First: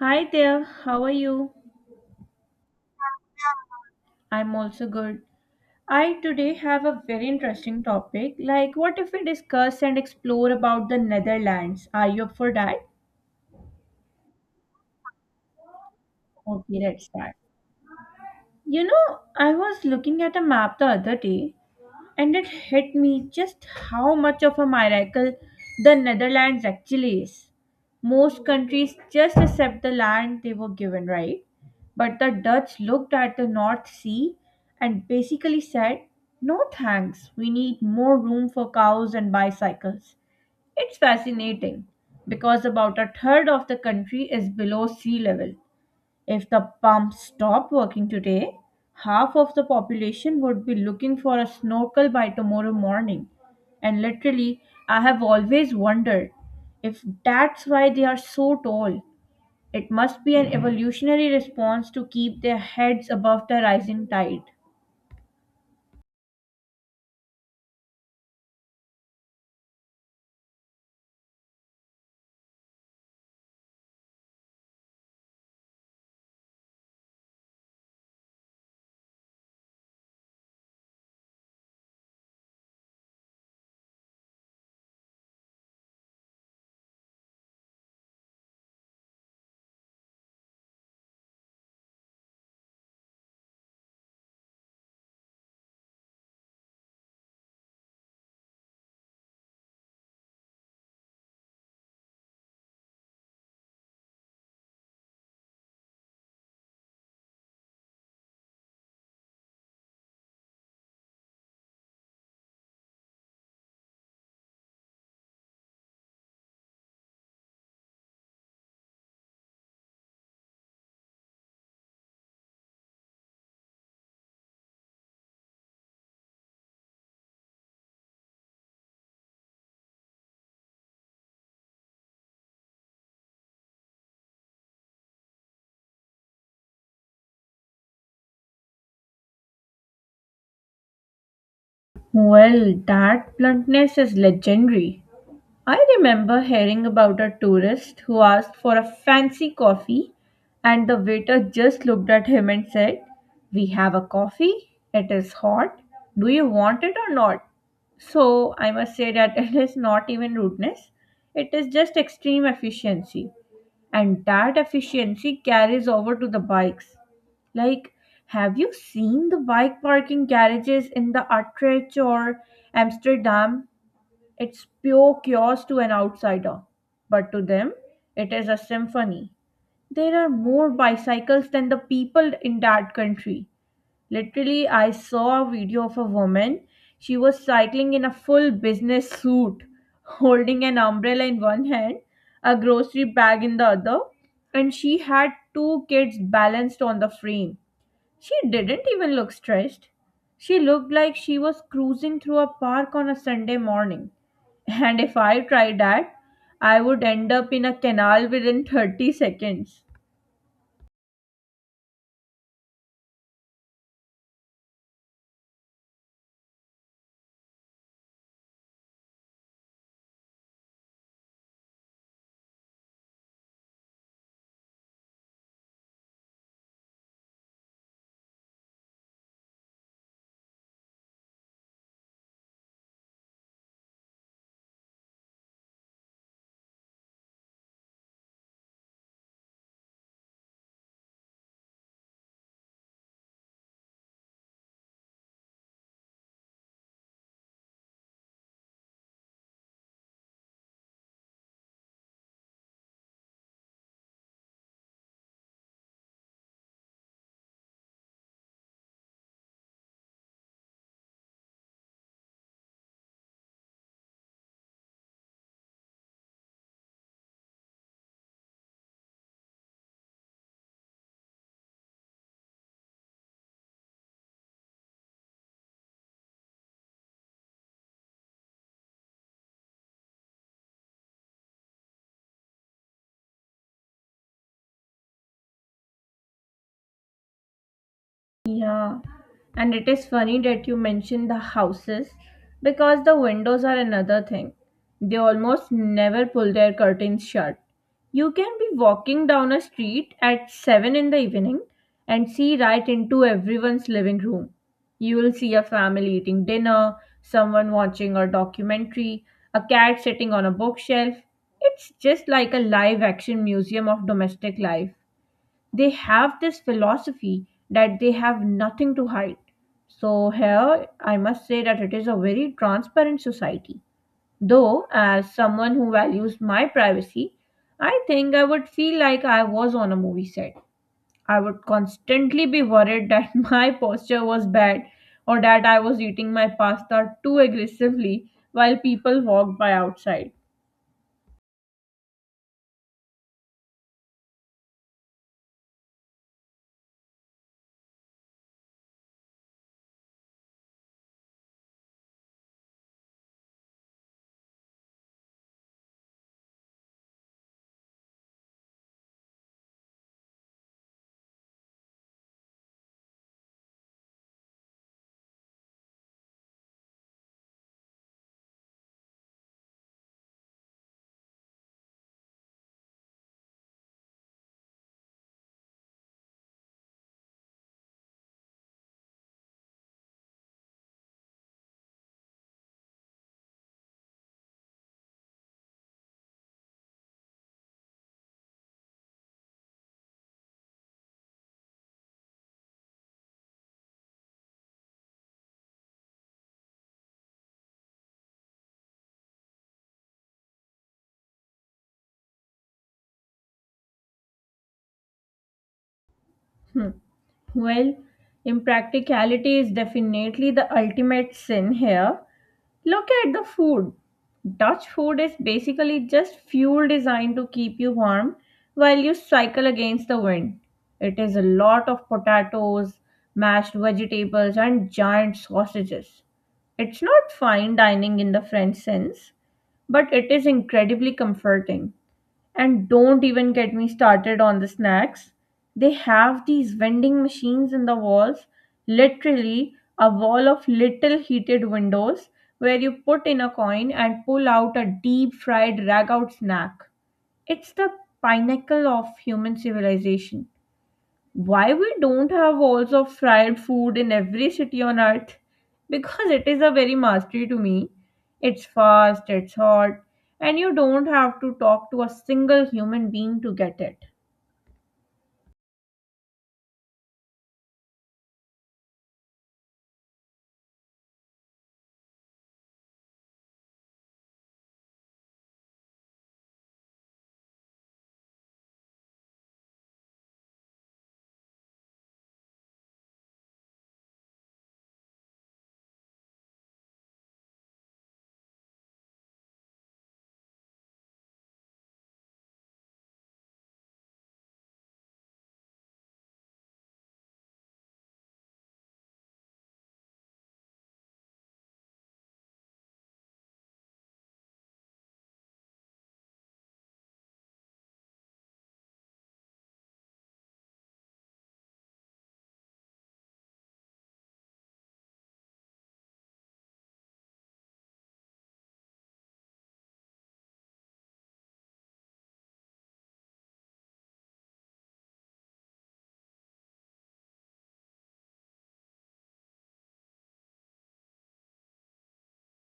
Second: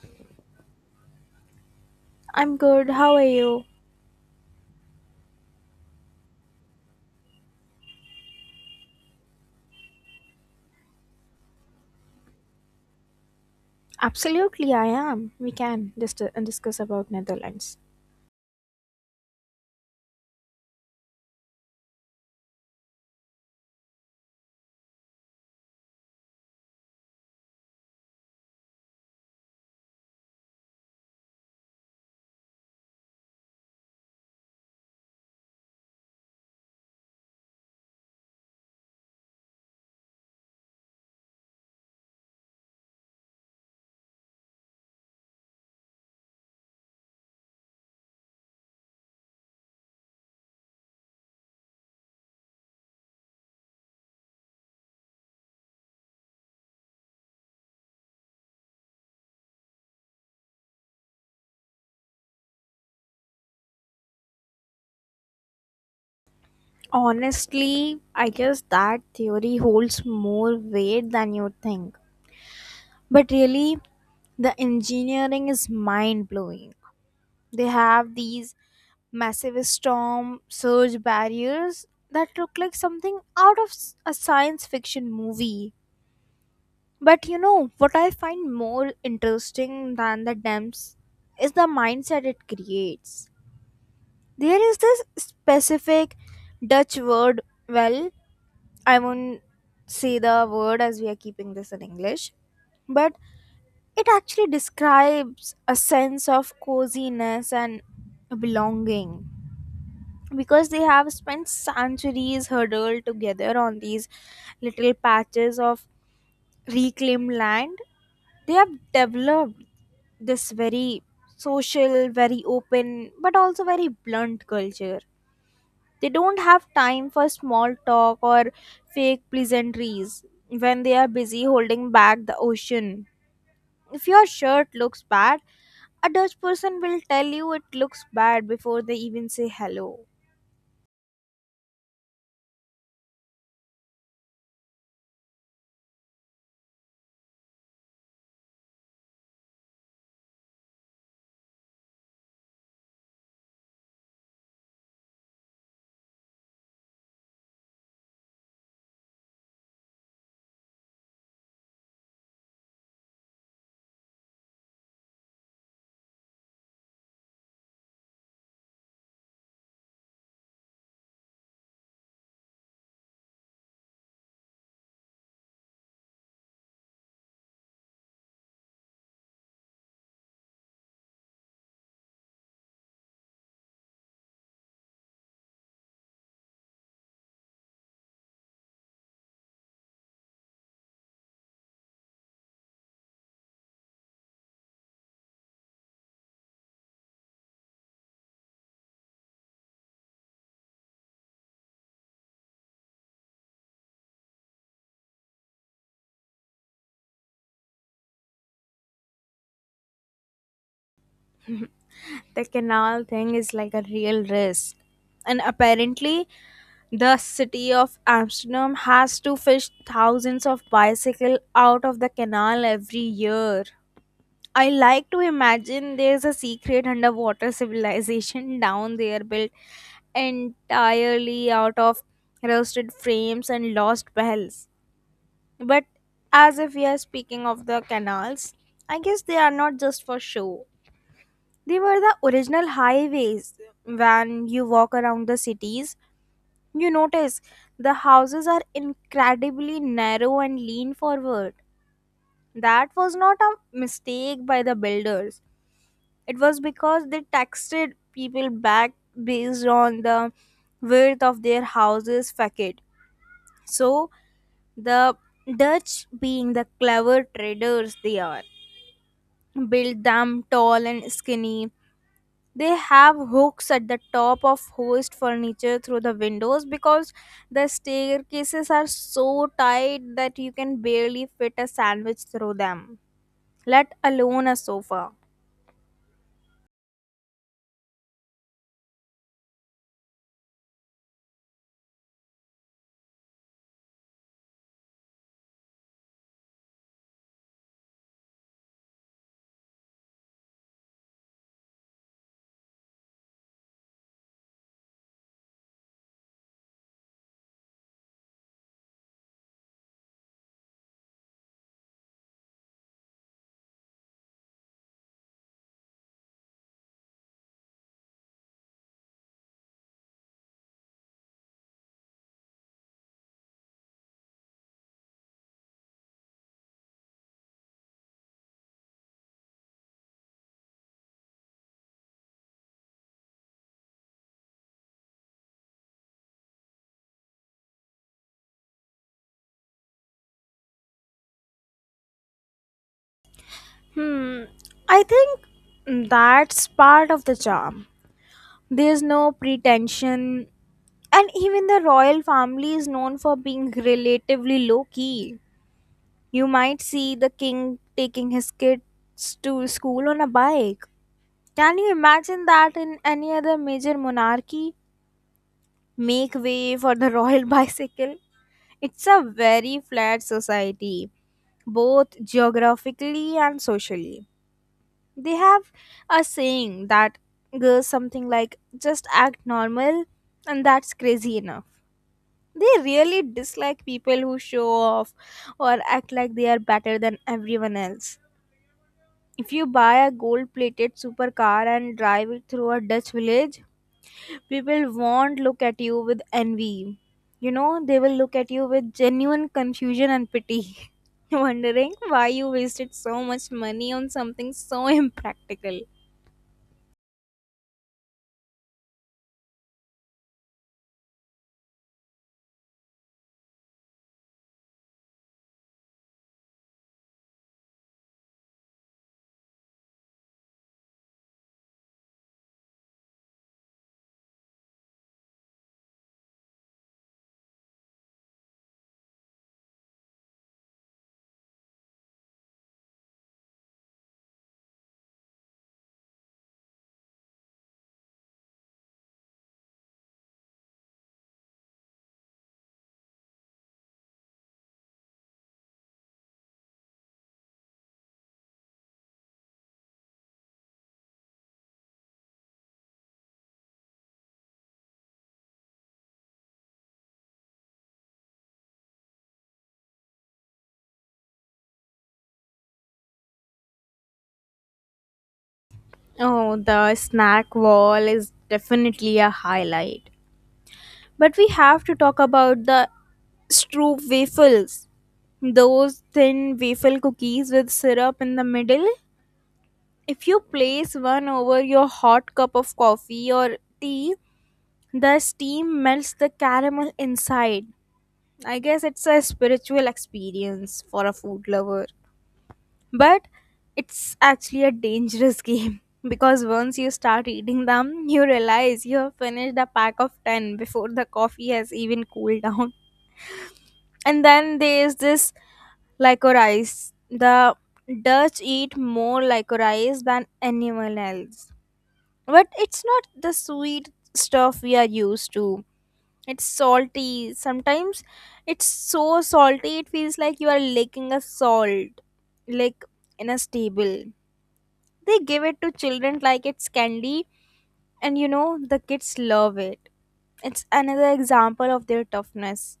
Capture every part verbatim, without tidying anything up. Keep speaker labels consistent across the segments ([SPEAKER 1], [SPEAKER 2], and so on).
[SPEAKER 1] Hi there, how are you?
[SPEAKER 2] I'm good. How are you?
[SPEAKER 1] I'm also good. I today have a very interesting topic. Like, what if we discuss and explore about the Netherlands? Are you up for that?
[SPEAKER 2] Absolutely, I am. We can just uh, discuss
[SPEAKER 1] Okay, let's
[SPEAKER 2] about
[SPEAKER 1] start.
[SPEAKER 2] Netherlands.
[SPEAKER 1] You know, I was looking at a map the other day. And it hit me just how much of a miracle the Netherlands actually is. Most countries just accept the land they were given, right? But the Dutch looked at the North Sea and basically said, "No thanks, we need more room for cows and bicycles." It's fascinating because about a third of the country is below sea level. If the pumps stop working today, half of the population would be looking for a snorkel by tomorrow morning. And literally, I have always wondered if that's why they are so tall. It must be an evolutionary response to keep their heads above the rising tide.
[SPEAKER 2] Honestly, I guess that theory holds more weight than you think. But really, the engineering is mind blowing. They have these massive storm surge barriers that look like something out of s- a science fiction movie. But you know, what I find more interesting than the dams is the mindset it creates. There is this specific Dutch word. Well, I won't say the word as we are keeping this in English, but it actually describes a sense of coziness and belonging because they have spent centuries huddled together on these little patches of reclaimed land. They have developed this very social, very open, but also very blunt culture. They don't have time for small talk or fake pleasantries when they are busy holding back the ocean. If your shirt looks bad, a Dutch person will tell you it looks bad before they even say hello.
[SPEAKER 1] Well, that bluntness is legendary. I remember hearing about a tourist who asked for a fancy coffee, and the waiter just looked at him and said, "We have a coffee, it is hot, do you want it or not?" So I must say that it is not even rudeness, it is just extreme efficiency, and that efficiency carries over to the bikes. Like, have you seen the bike parking garages in the Utrecht or Amsterdam? It's pure chaos to an outsider, but to them, it is a symphony. There are more bicycles than the people in that country. Literally, I saw a video of a woman. She was cycling in a full business suit, holding an umbrella in one hand, a grocery bag in the other, and she had two kids balanced on the frame. She didn't even look stressed. She looked like she was cruising through a park on a Sunday morning. And if I tried that, I would end up in a canal within thirty seconds.
[SPEAKER 2] The canal thing is like a real risk. And apparently, the city of Amsterdam has to fish thousands of bicycle out of the canal every year. I like to imagine there's a secret underwater civilization down there built entirely out of rusted frames and lost bells. But as if we are speaking of the canals, I guess they are not just for show. They were the original highways. When you walk around the cities, you notice the houses are incredibly narrow and lean forward. That was not a mistake by the builders. It was because they taxed people back based on the width of their houses facade. So the Dutch, being the clever traders they are, built them tall and skinny. They have hooks at the top of hoist furniture through the windows because the staircases are so tight that you can barely fit a sandwich through them, let alone a sofa.
[SPEAKER 1] Yeah, and it is funny that you mentioned the houses because the windows are another thing. They almost never pull their curtains shut. You can be walking down a street at seven in the evening and see right into everyone's living room. You will see a family eating dinner, someone watching a documentary, a cat sitting on a bookshelf. It's just like a live action museum of domestic life. They have this philosophy that they have nothing to hide. So, here I must say that it is a very transparent society. Though, as someone who values my privacy, I think I would feel like I was on a movie set. I would constantly be worried that my posture was bad or that I was eating my pasta too aggressively while people walked by outside.
[SPEAKER 2] Hmm, I think that's part of the charm. There's no pretension, and even the royal family is known for being relatively low key. You might see the king taking his kids to school on a bike. Can you imagine that in any other major monarchy? Make way for the royal bicycle. It's a very flat society, both geographically and socially. They have a saying that goes something like, just act normal, and that's crazy enough. They really dislike people who show off or act like they are better than everyone else. If you buy a gold plated supercar and drive it through a Dutch village, people won't look at you with envy. You know, they will look at you with genuine confusion and pity, wondering why you wasted so much money on something so impractical.
[SPEAKER 1] Hmm. Well, impracticality is definitely the ultimate sin here. Look at the food. Dutch food is basically just fuel designed to keep you warm while you cycle against the wind. It is a lot of potatoes, mashed vegetables, and giant sausages. It's not fine dining in the French sense, but it is incredibly comforting. And don't even get me started on the snacks. They have these vending machines in the walls, literally a wall of little heated windows where you put in a coin and pull out a deep fried rag out snack. It's the pinnacle of human civilization. Why we don't have walls of fried food in every city on earth, because it is a very mastery to me. It's fast, it's hot, and you don't have to talk to a single human being to get it.
[SPEAKER 2] Oh, the snack wall is definitely a highlight. But we have to talk about the Stroop waffles. Those thin waffle cookies with syrup in the middle. If you place one over your hot cup of coffee or tea, the steam melts the caramel inside. I guess it's a spiritual experience for a food lover, but it's actually a dangerous game because once you start eating them, you realize you have finished a pack of ten before the coffee has even cooled down. And then there's this licorice. The Dutch eat more licorice than anyone else, but it's not the sweet stuff we are used to. It's salty. Sometimes it's so salty it feels like you are licking a salt, like in a stable. They give it to children like it's candy, and you know, the kids love it. It's another example of their toughness.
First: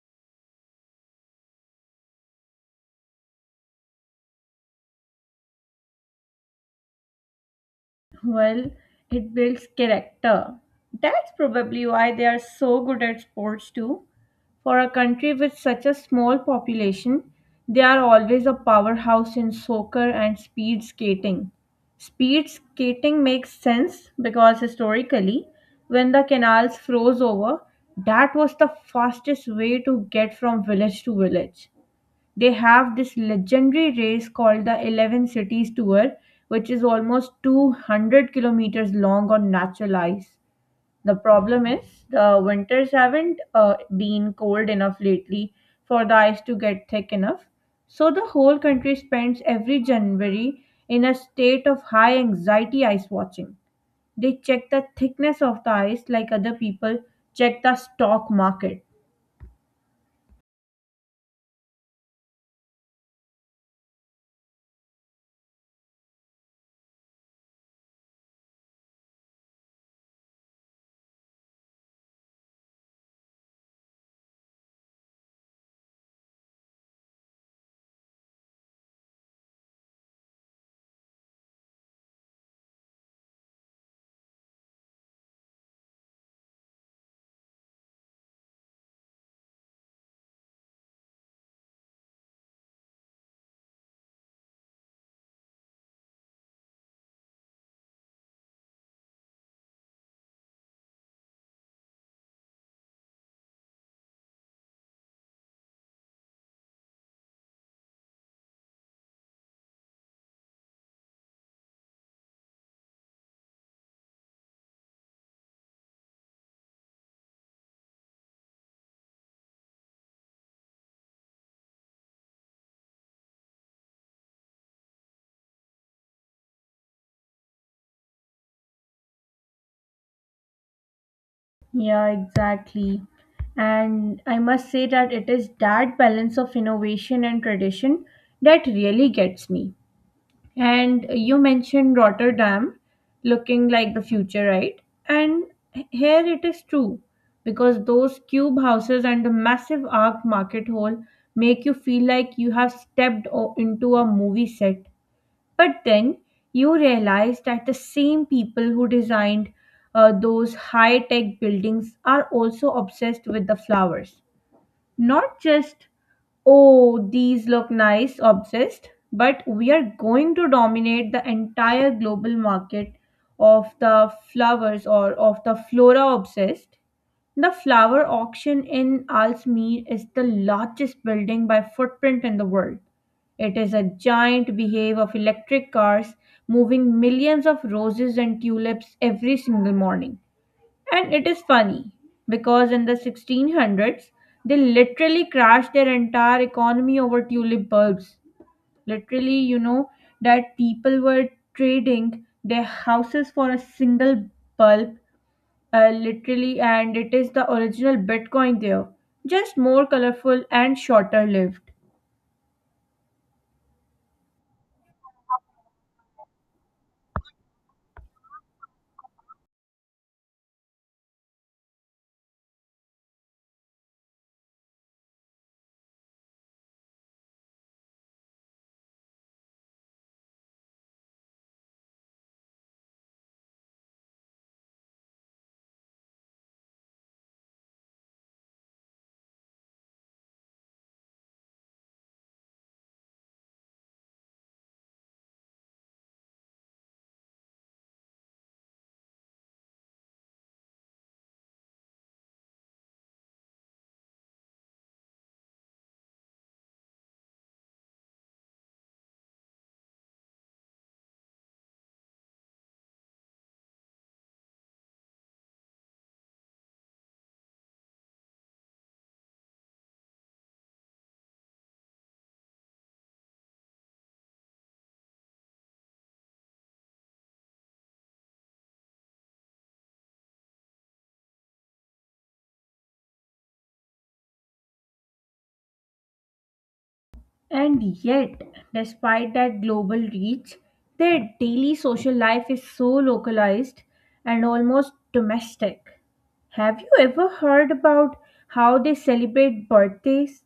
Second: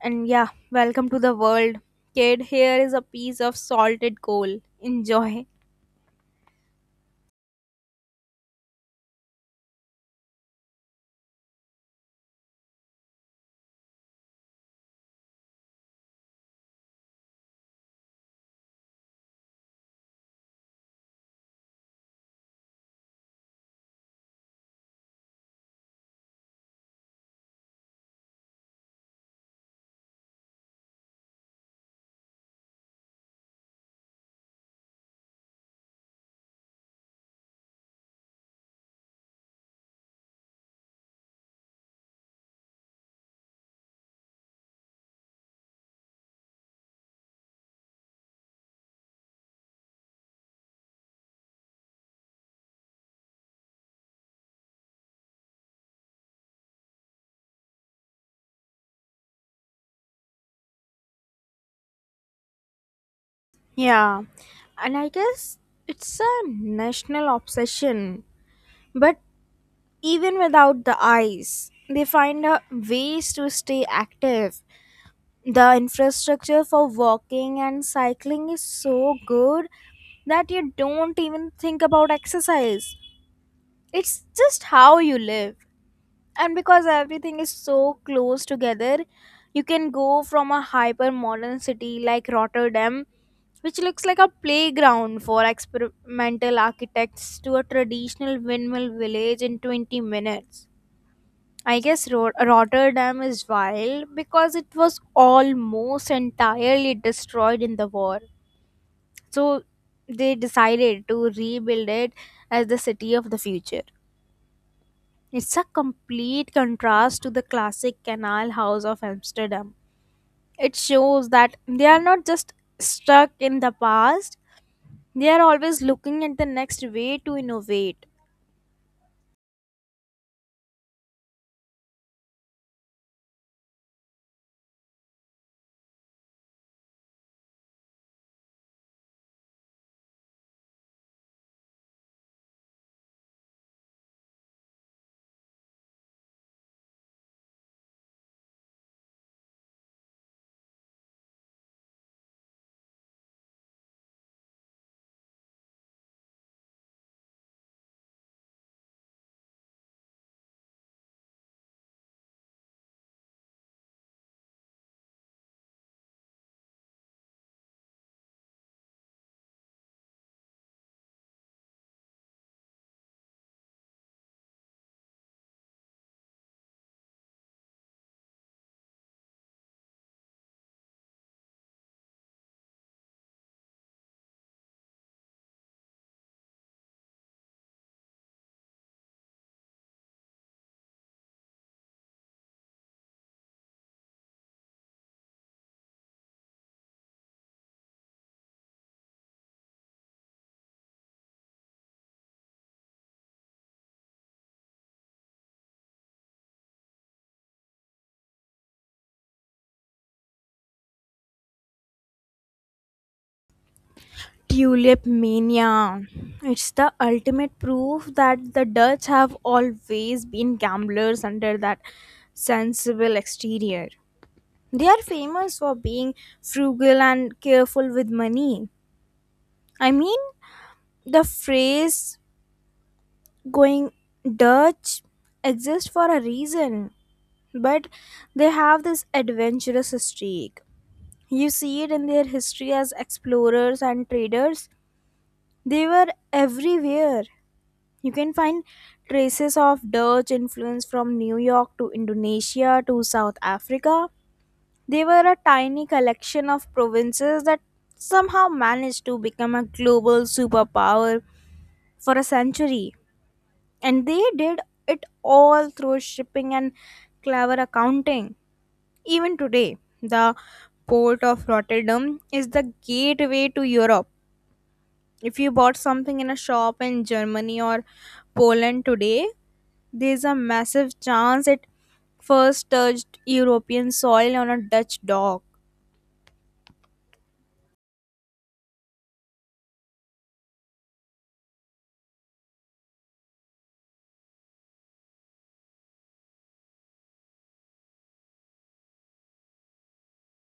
[SPEAKER 2] And yeah, welcome to the world. Kid, here is a piece of salted coal. Enjoy.
[SPEAKER 1] Well, it builds character. That's probably why they are so good at sports too. For a country with such a small population, they are always a powerhouse in soccer and speed skating. Speed skating makes sense because historically, when the canals froze over, that was the fastest way to get from village to village. They have this legendary race called the eleven Cities Tour, which is almost two hundred kilometers long on natural ice. The problem is the winters haven't uh, been cold enough lately for the ice to get thick enough. So the whole country spends every January in a state of high anxiety ice watching. They check the thickness of the ice like other people check the stock market.
[SPEAKER 2] Yeah, and I guess it's a national obsession. But even without the eyes, they find a ways to stay active. The infrastructure for walking and cycling is so good that you don't even think about exercise. It's just how you live. And because everything is so close together, you can go from a hyper modern city like Rotterdam, which looks like a playground for experimental architects, to a traditional windmill village in twenty minutes. I guess Ro- Rotterdam is wild because it was almost entirely destroyed in the war. So they decided to rebuild it as the city of the future. It's a complete contrast to the classic canal house of Amsterdam. It shows that they are not just stuck in the past, they are always looking at the next way to innovate.
[SPEAKER 1] Yeah, exactly. And I must say that it is that balance of innovation and tradition that really gets me. And you mentioned Rotterdam looking like the future, right? And here it is true because those cube houses and the massive arc market hall make you feel like you have stepped o- into a movie set. But then you realize that the same people who designed uh, those high tech buildings are also obsessed with the flowers. Not just, "Oh, these look nice," obsessed, but "we are going to dominate the entire global market of the flowers or of the flora" obsessed. The flower auction in Alsmeer is the largest building by footprint in the world. It is a giant behave of electric cars moving millions of roses and tulips every single morning. And it is funny because in the sixteen hundreds they literally crashed their entire economy over tulip bulbs. Literally, you know, that people were trading their houses for a single bulb, uh, literally, and it is the original Bitcoin there, just more colorful and shorter lived.
[SPEAKER 2] Tulip mania. It's the ultimate proof that the Dutch have always been gamblers under that sensible exterior. They are famous for being frugal and careful with money. I mean, the phrase going Dutch exists for a reason, but they have this adventurous streak. You see it in their history as explorers and traders. They were everywhere. You can find traces of Dutch influence from New York to Indonesia to South Africa. They were a tiny collection of provinces that somehow managed to become a global superpower for a century. And they did it all through shipping and clever accounting. Even today, the port of Rotterdam is the gateway to Europe. If you bought something in a shop in Germany or Poland today, there's a massive chance it first touched European soil on a Dutch dock.
[SPEAKER 1] And yet, despite that global reach, their daily social life is so localized and almost domestic. Have you ever heard about how they celebrate birthdays?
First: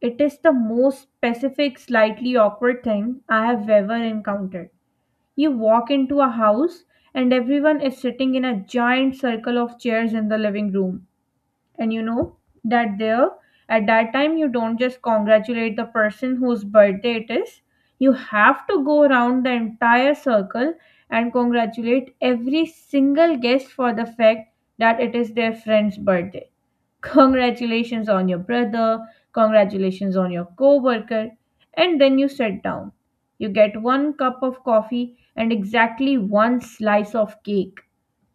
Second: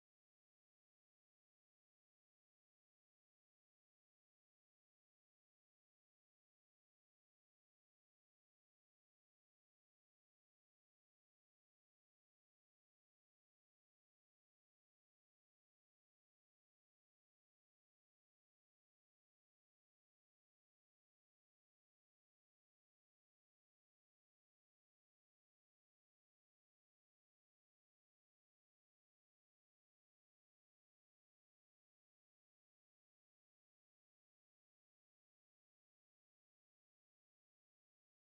[SPEAKER 1] It is the most specific, slightly awkward thing I have ever encountered. You walk into a house and everyone is sitting in a giant circle of chairs in the living room, and you know that there, at that time, you don't just congratulate the person whose birthday it is. You have to go around the entire circle and congratulate every single guest for the fact that it is their friend's birthday. "Congratulations on your brother," "congratulations on your coworker," and then you sit down. You get one cup of coffee and exactly one slice of cake.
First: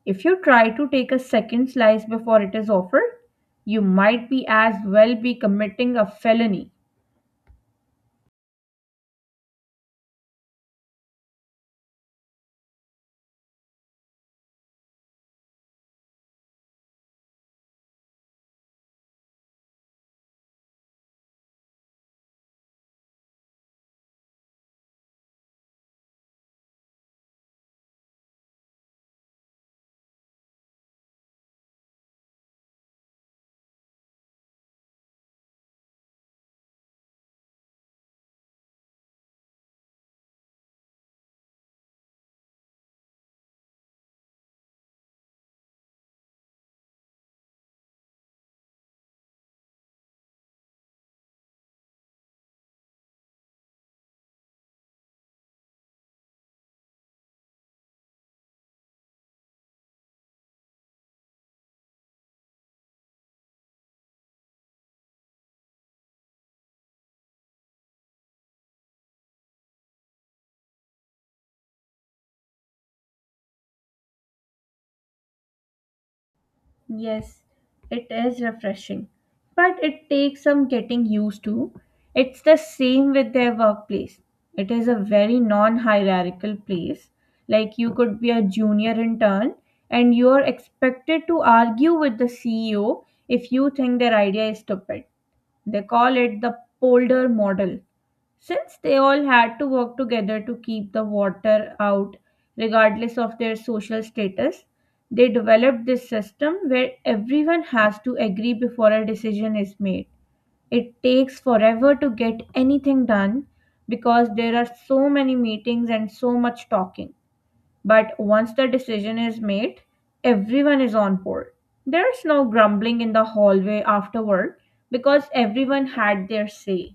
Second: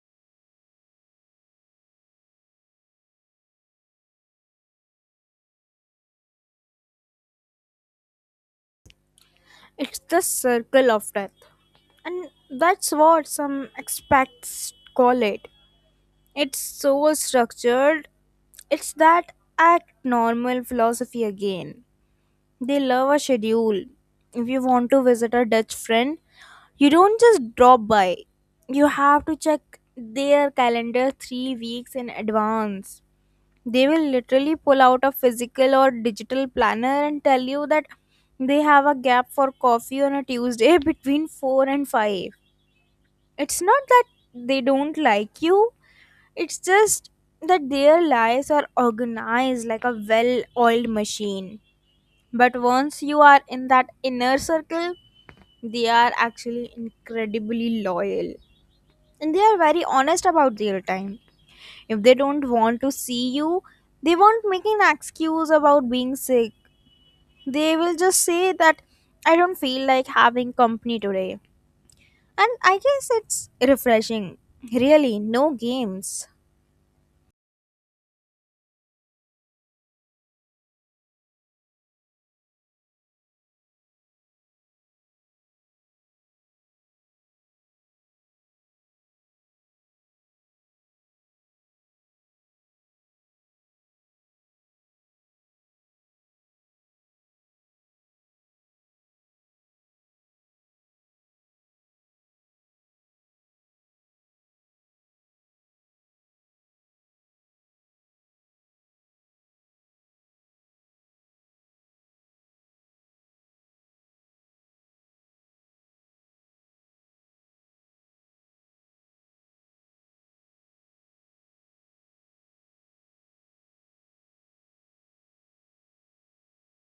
[SPEAKER 1] If you try to take a second slice before it is offered, you might be as well be committing a felony.
[SPEAKER 2] It's the circle of death. And that's what some expats call it. It's so structured. It's that act normal philosophy again. They love a schedule. If you want to visit a Dutch friend, you don't just drop by. You have to check their calendar three weeks in advance. They will literally pull out a physical or digital planner and tell you that they have a gap for coffee on a Tuesday between four and five. It's not that they don't like you, it's just that their lives are organized like a well oiled machine. But once you are in that inner circle, they are actually incredibly loyal and they are very honest about their time. If they don't want to see you, they won't make an excuse about being sick. They will just say that I don't feel like having company today. And I guess it's refreshing. Really, no games.
[SPEAKER 1] Yes, it is refreshing, but it takes some getting used to. It's the same with their workplace. It is a very non hierarchical place. Like, you could be a junior intern and you're expected to argue with the C E O if you think their idea is stupid. They call it the polder model. Since they all had to work together to keep the water out, regardless of their social status, they developed this system where everyone has to agree before a decision is made. It takes forever to get anything done because there are so many meetings and so much talking. But once the decision is made, everyone is on board. There's no grumbling in the hallway afterward because everyone had their say.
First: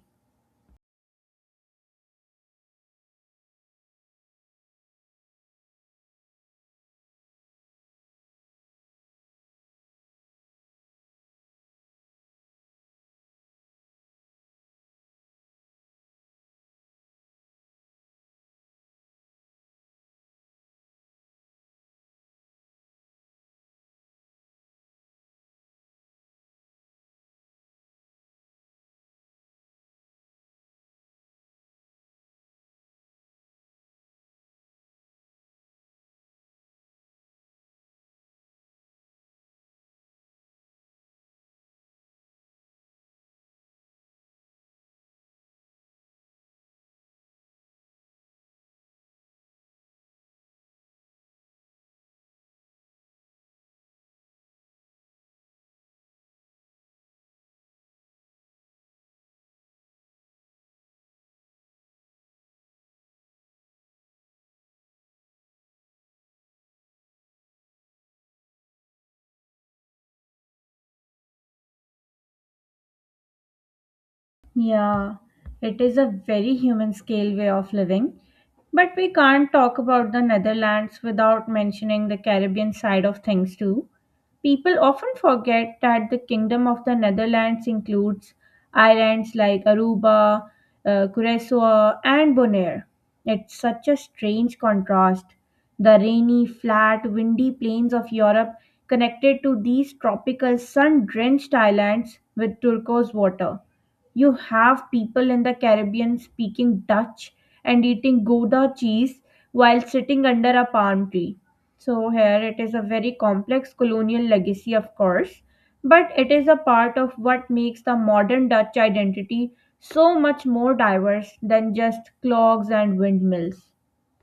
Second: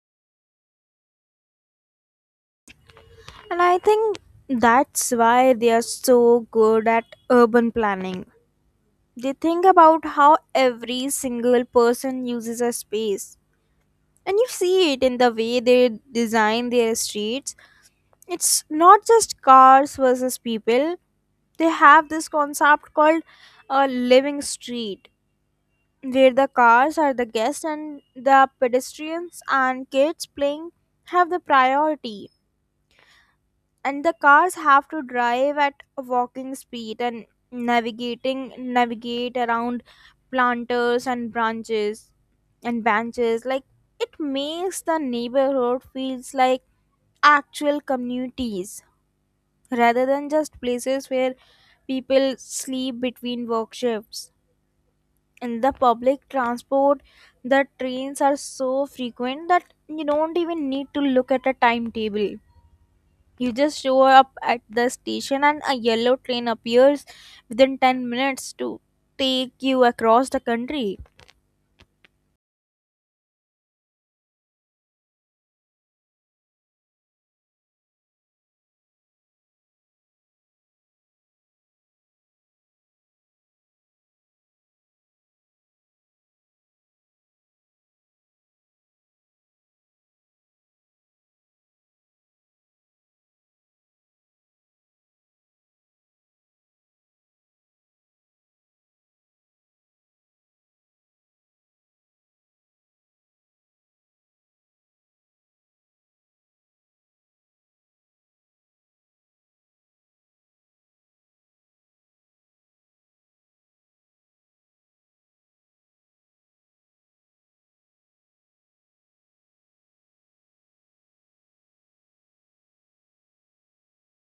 [SPEAKER 2] And I think that's why they are so good at urban planning. They think about how every single person uses a space. And you see it in the way they design their streets. It's not just cars versus people. They have this concept called a living street where the cars are the guests and the pedestrians and kids playing have the priority, and the cars have to drive at a walking speed and navigating navigate around planters and branches and benches. Like, it makes the neighborhood feels like actual communities rather than just places where people sleep between work shifts. In the public transport, the trains are so frequent that you don't even need to look at a timetable. You just show up at the station and a yellow train appears within ten minutes to take you across the country.
[SPEAKER 1] Yeah, it is a very human scale way of living. But we can't talk about the Netherlands without mentioning the Caribbean side of things too. People often forget that the Kingdom of the Netherlands includes islands like Aruba, uh, Curacao, and Bonaire. It's such a strange contrast. The rainy, flat, windy plains of Europe connected to these tropical sun drenched islands with turquoise water. You have people in the Caribbean speaking Dutch and eating Gouda cheese while sitting under a palm tree. So, here it is a very complex colonial legacy, of course, but it is a part of what makes the modern Dutch identity so much more diverse than just clogs and windmills,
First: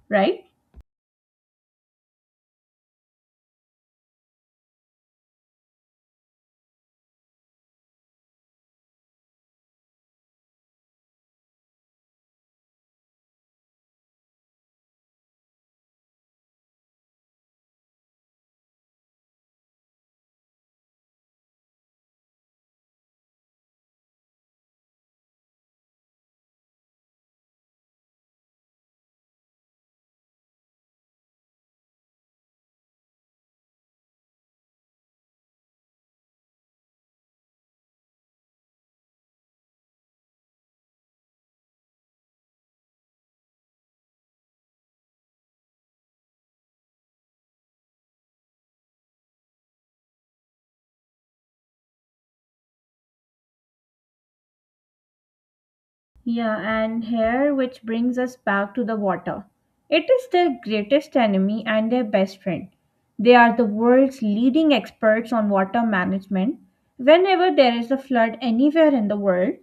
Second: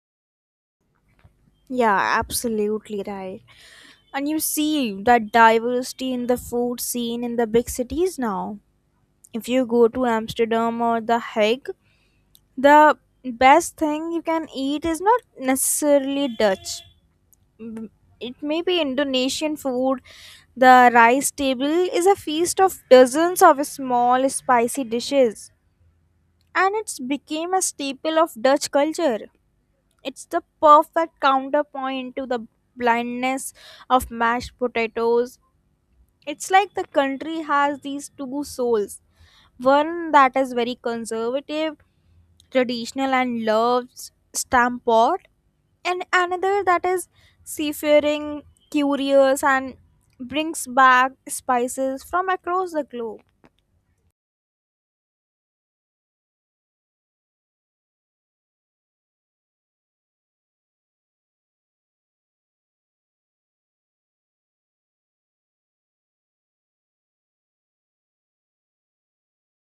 [SPEAKER 1] right?
[SPEAKER 2] Yeah, absolutely right. And you see that diversity in the food scene in the big cities now. If you go to Amsterdam or The Hague, the best thing you can eat is not necessarily Dutch. M- It may be Indonesian food. The rice table is a feast of dozens of small spicy dishes, and it's became a staple of Dutch culture. It's the perfect counterpoint to the blindness of mashed potatoes. It's like the country has these two souls, one that is very conservative, traditional, and loves stamp pot, and another that is seafaring, curious, and brings back spices from across the globe.
[SPEAKER 1] Yeah, and here, which brings us back to the water. It is their greatest enemy and their best friend. They are the world's leading experts on water management. Whenever there is a flood anywhere in the world,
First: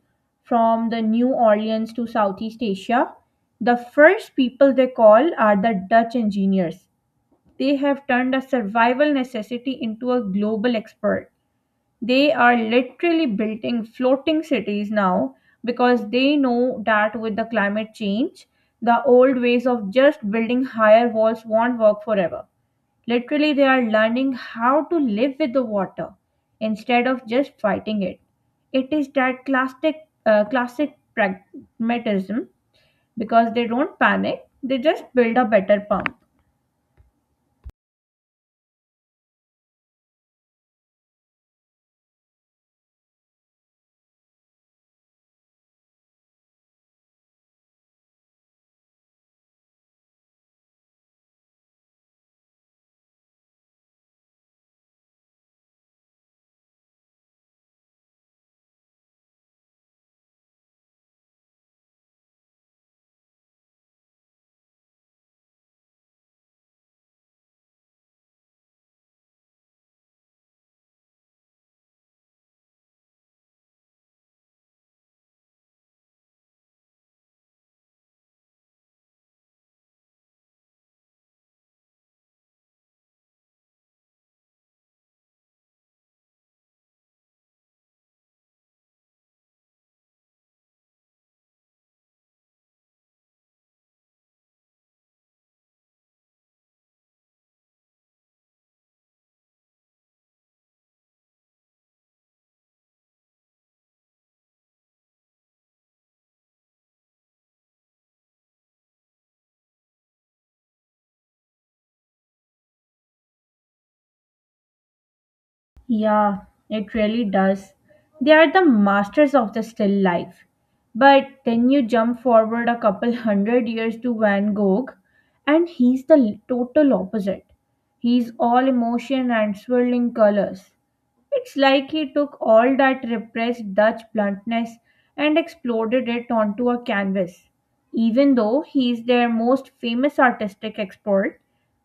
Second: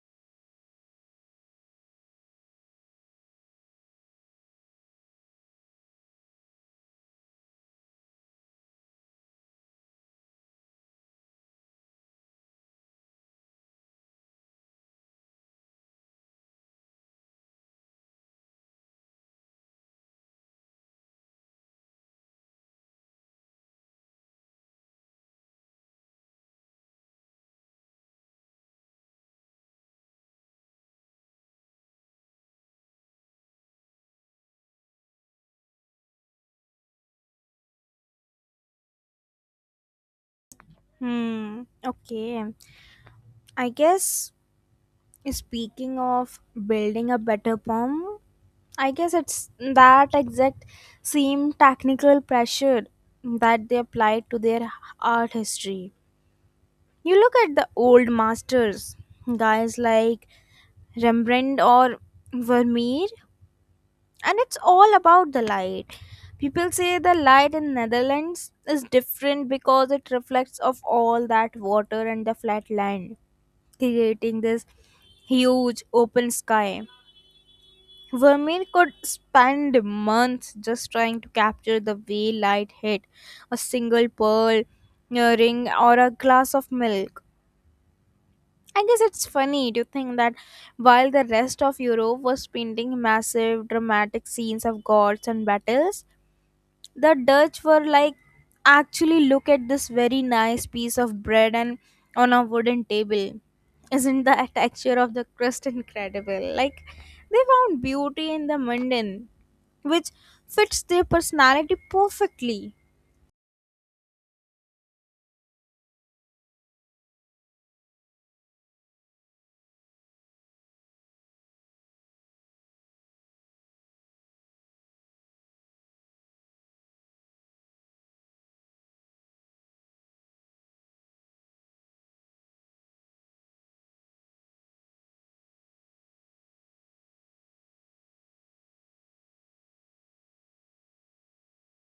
[SPEAKER 1] from the New Orleans to Southeast Asia, the first people they call are the Dutch engineers. They have turned a survival necessity into a global expert. They are literally building floating cities now because they know that with the climate change, the old ways of just building higher walls won't work forever. Literally, they are learning how to live with the water instead of just fighting it. It is that classic, uh, classic pragmatism because they don't panic, they just build a better pump.
[SPEAKER 2] Hmm. Okay. I guess speaking of building a better palm, I guess it's that exact same technical pressure that they apply to their art history. You look at the old masters, guys like Rembrandt or Vermeer, and it's all about the light. People say the light in Netherlands is different because it reflects of all that water and the flat land, creating this huge open sky. Vermeer could spend months just trying to capture the way light hit a single pearl, a ring, or a glass of milk. I guess it's funny to think that while the rest of Europe was painting massive, dramatic scenes of gods and battles, the Dutch were like, actually, look at this very nice piece of bread and on a wooden table. Isn't the texture of the crust incredible? Like, they found beauty in the mundane, which fits their personality perfectly.
[SPEAKER 1] Yeah, it really does. They are the masters of the still life. But then you jump forward a couple hundred years to Van Gogh, and he's the l- total opposite. He's all emotion and swirling colors. It's like he took all that repressed Dutch bluntness and exploded it onto a canvas. Even though he is their most famous artistic export,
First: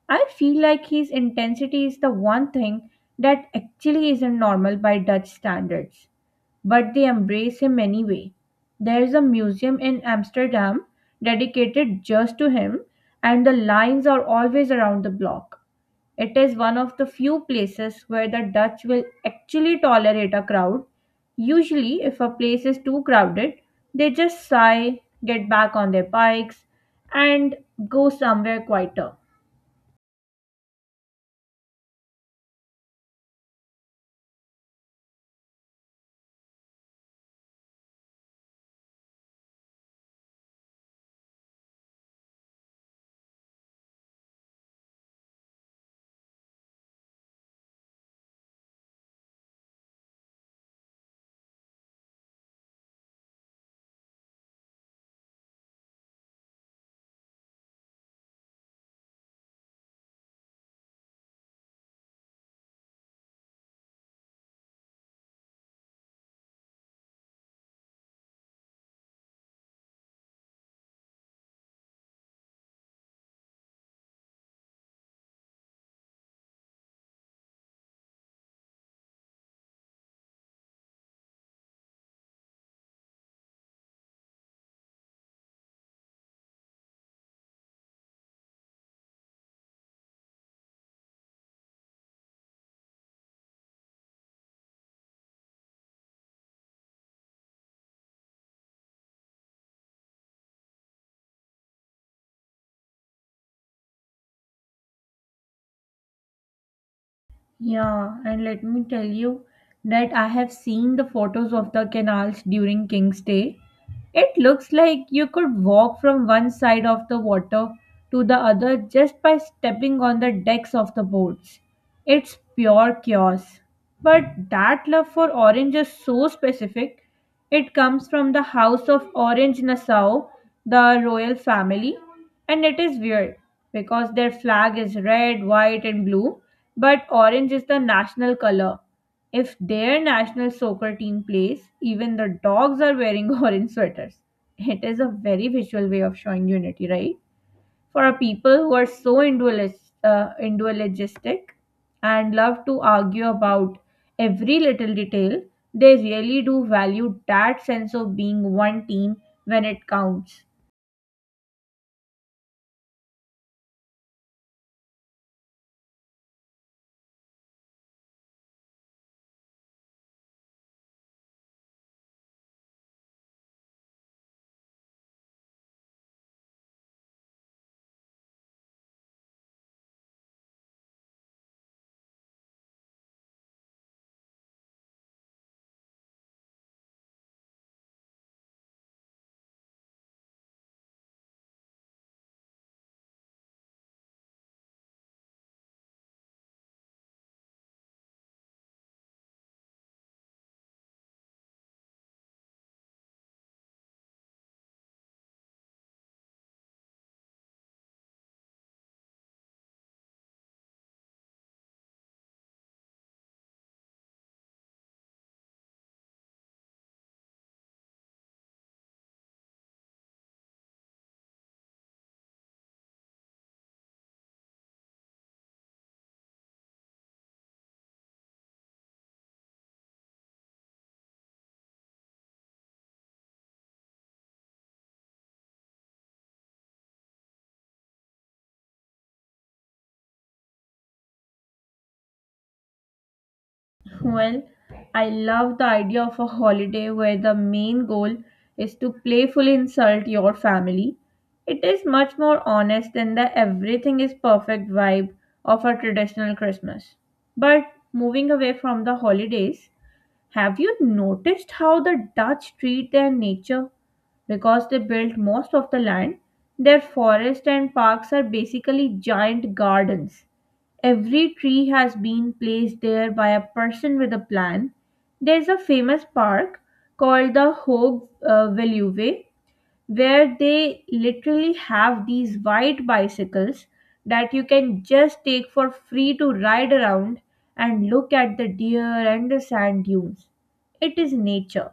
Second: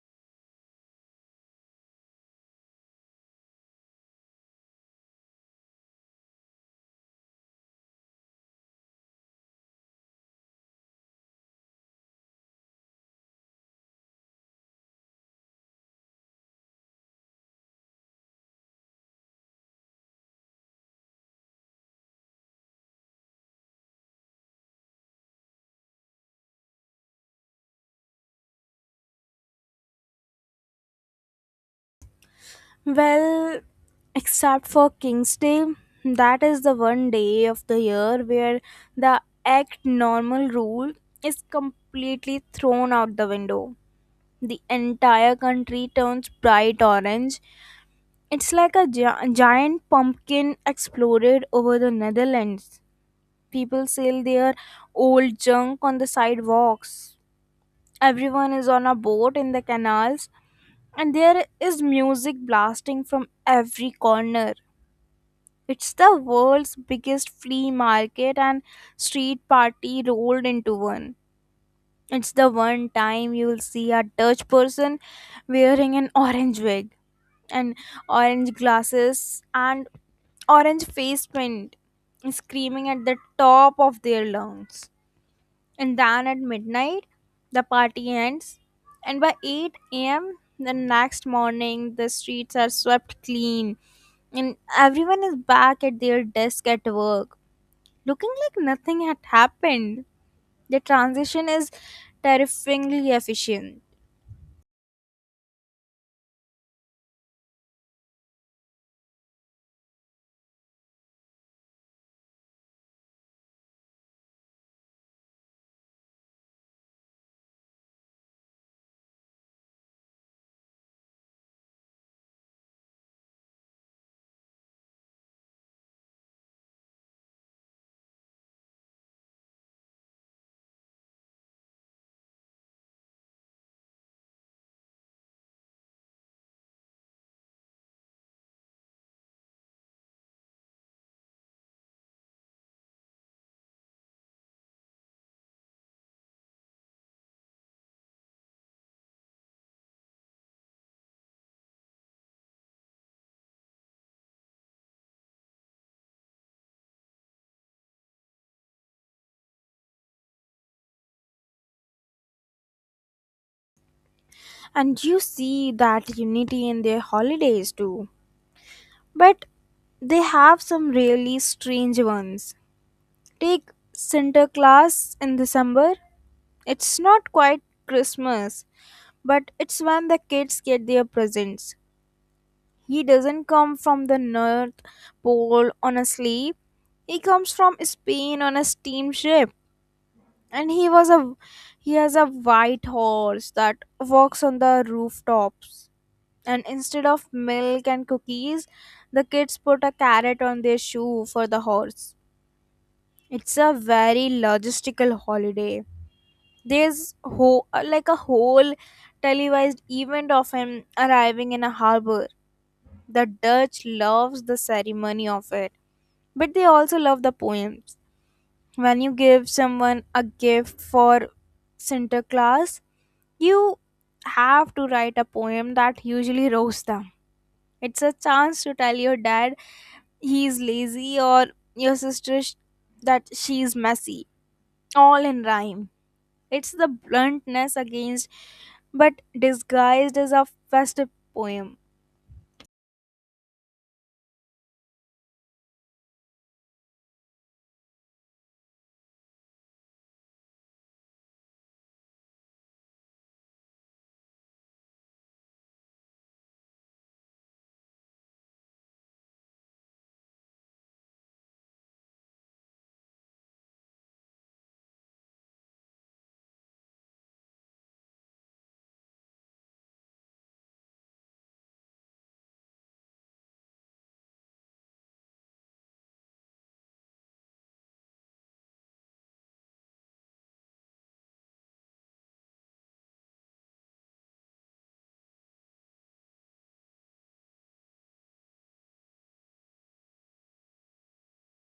[SPEAKER 1] I feel like his intensity is the one thing that actually isn't normal by Dutch standards, but they embrace him anyway. There's a museum in Amsterdam dedicated just to him, and the lines are always around the block. It is one of the few places where the Dutch will actually tolerate a crowd. Usually, if a place is too crowded, they just sigh, get back on their bikes, and go somewhere quieter.
[SPEAKER 2] Well, except for King's Day, that is the one day of the year where the act normal rule is completely thrown out the window. The entire country turns bright orange. It's like a gi- giant pumpkin exploded over the Netherlands. People sell their old junk on the sidewalks. Everyone is on a boat in the canals, and there is music blasting from every corner. It's the world's biggest flea market and street party rolled into one. It's the one time you'll see a Dutch person wearing an orange wig and orange glasses and orange face paint screaming at the top of their lungs. And then at midnight, the party ends. And by eight a m, the next morning, the streets are swept clean and everyone is back at their desk at work looking like nothing had happened. The transition is terrifyingly efficient,
[SPEAKER 1] Yeah, and let me tell you that I have seen the photos of the canals during King's Day. It looks like you could walk from one side of the water to the other just by stepping on the decks of the boats. It's pure chaos. But that love for orange is so specific. It comes from the House of Orange Nassau, the royal family. And it is weird because their flag is red, white, and blue, but orange is the national color. If their national soccer team plays, even the dogs are wearing orange sweaters. It is a very visual way of showing unity, right? For a people who are so individualis- uh, individualistic and love to argue about every little detail, they really do value that sense of being one team when it counts.
[SPEAKER 2] and you see that unity in their holidays too. But they have some really strange ones. Take Sinterklaas in December. It's not quite Christmas, but it's when the kids get their presents. He doesn't come from the North Pole on a sleigh. He comes from Spain on a steamship. And he was a he has a white horse that walks on the rooftops. And instead of milk and cookies, the kids put a carrot on their shoe for the horse. It's a very logistical holiday. There's ho- like a whole televised event of him arriving in a harbor. The Dutch loves the ceremony of it, but they also love the poems. When you give someone a gift for Sinterklaas, you have to write a poem that usually roasts them. It's a chance to tell your dad he's lazy or your sister sh- that she's messy, all in rhyme. It's the bluntness against, but disguised as a festive poem.
[SPEAKER 1] Well, I love the idea of a holiday where the main goal is to playfully insult your family. It is much more honest than the "everything is perfect" vibe of a traditional Christmas. But moving away from the holidays, have you noticed how the Dutch treat their nature? Because they built most of the land, their forests and parks are basically giant gardens. Every tree has been placed there by a person with a plan. There's a famous park called the Hogue uh, Veluwe where they literally have these white bicycles that you can just take for free to ride around and look at the deer and the sand dunes. It is nature,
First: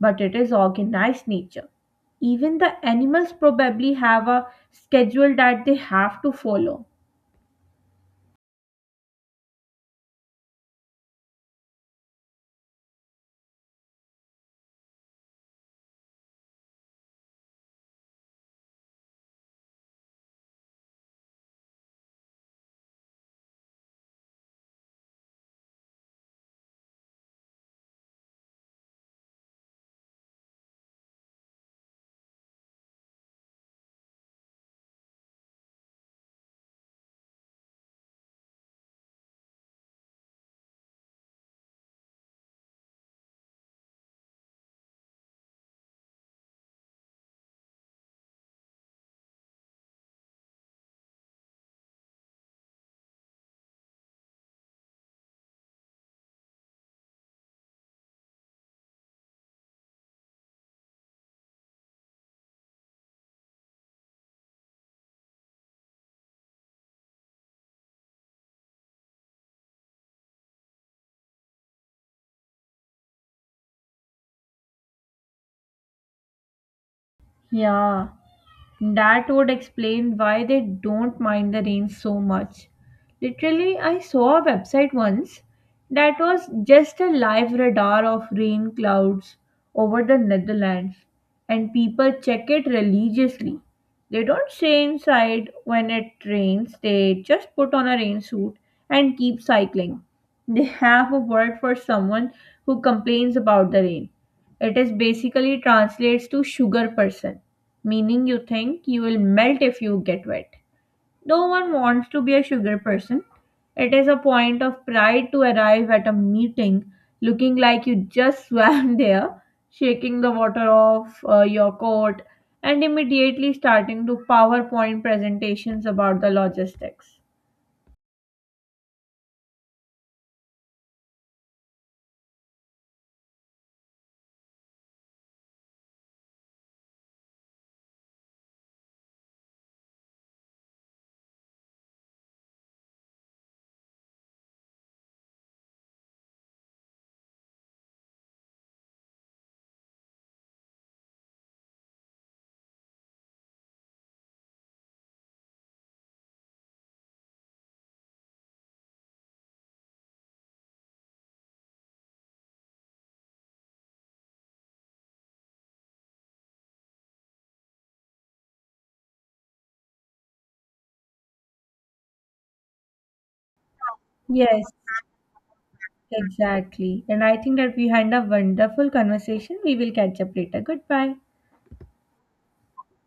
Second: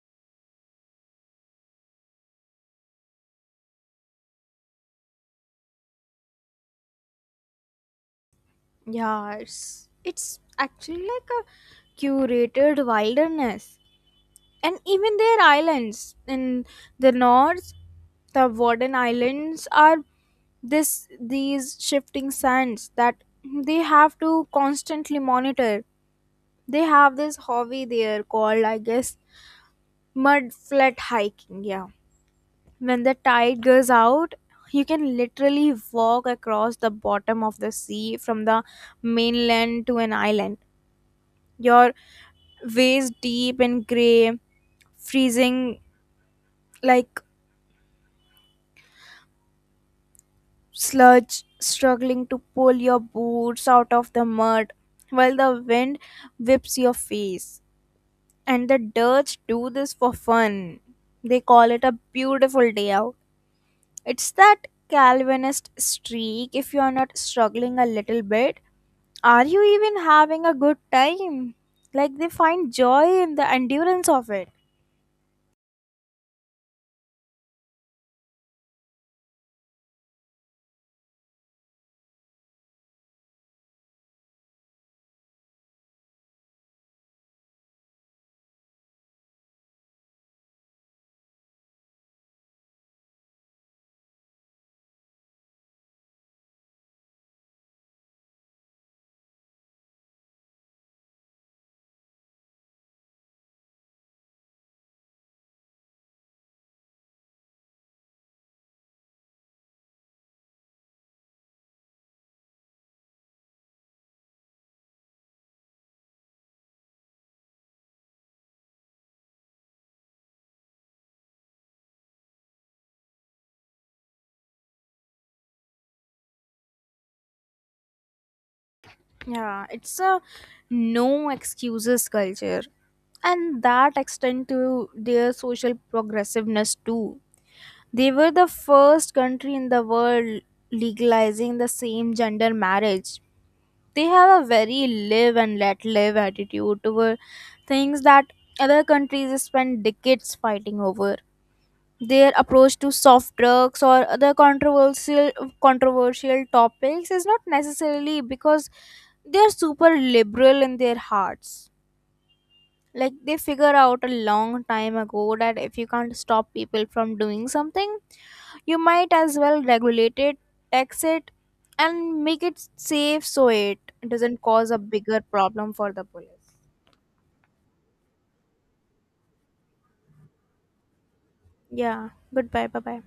[SPEAKER 1] but it is organized nature. Even the animals probably have a schedule that they have to follow.
[SPEAKER 2] Yeah, it's, it's actually like a curated wilderness. And even their islands in the north, the warden islands, are this these shifting sands that they have to constantly monitor. They have this hobby there called, I guess, mud flat hiking. Yeah, when the tide goes out, you can literally walk across the bottom of the sea from the mainland to an island, your waist deep in gray freezing, like, sludge, struggling to pull your boots out of the mud while the wind whips your face. And the Dutch do this for fun. They call it a beautiful day out. It's that Calvinist streak. If you're not struggling a little bit, are you even having a good time? Like, they find joy in the endurance of it.
[SPEAKER 1] Yeah. That would explain why they don't mind the rain so much. Literally, I saw a website once that was just a live radar of rain clouds over the Netherlands, and people check it religiously. They don't stay inside when it rains, they just put on a rain suit and keep cycling. They have a word for someone who complains about the rain. It is basically translates to "sugar person," meaning you think you will melt if you get wet. No one wants to be a sugar person. It is a point of pride to arrive at a meeting looking like you just swam there, shaking the water off uh, your coat, and immediately starting to PowerPoint presentations about the logistics.
[SPEAKER 2] Yeah, it's a no excuses culture, and that extend to their social progressiveness too. They were the first country in the world legalizing the same gender marriage. They have a very live and let live attitude toward things that other countries spend decades fighting over. Their approach to soft drugs or other controversial controversial topics is not necessarily because they're super liberal in their hearts. Like, they figure out a long time ago that if you can't stop people from doing something, you might as well regulate it, tax it, and make it safe so it doesn't
[SPEAKER 1] Yes,
[SPEAKER 2] cause a bigger problem for the police.
[SPEAKER 1] exactly. And I think that we had a wonderful conversation. We will catch up later. Goodbye.
[SPEAKER 2] Yeah. Goodbye. Bye bye.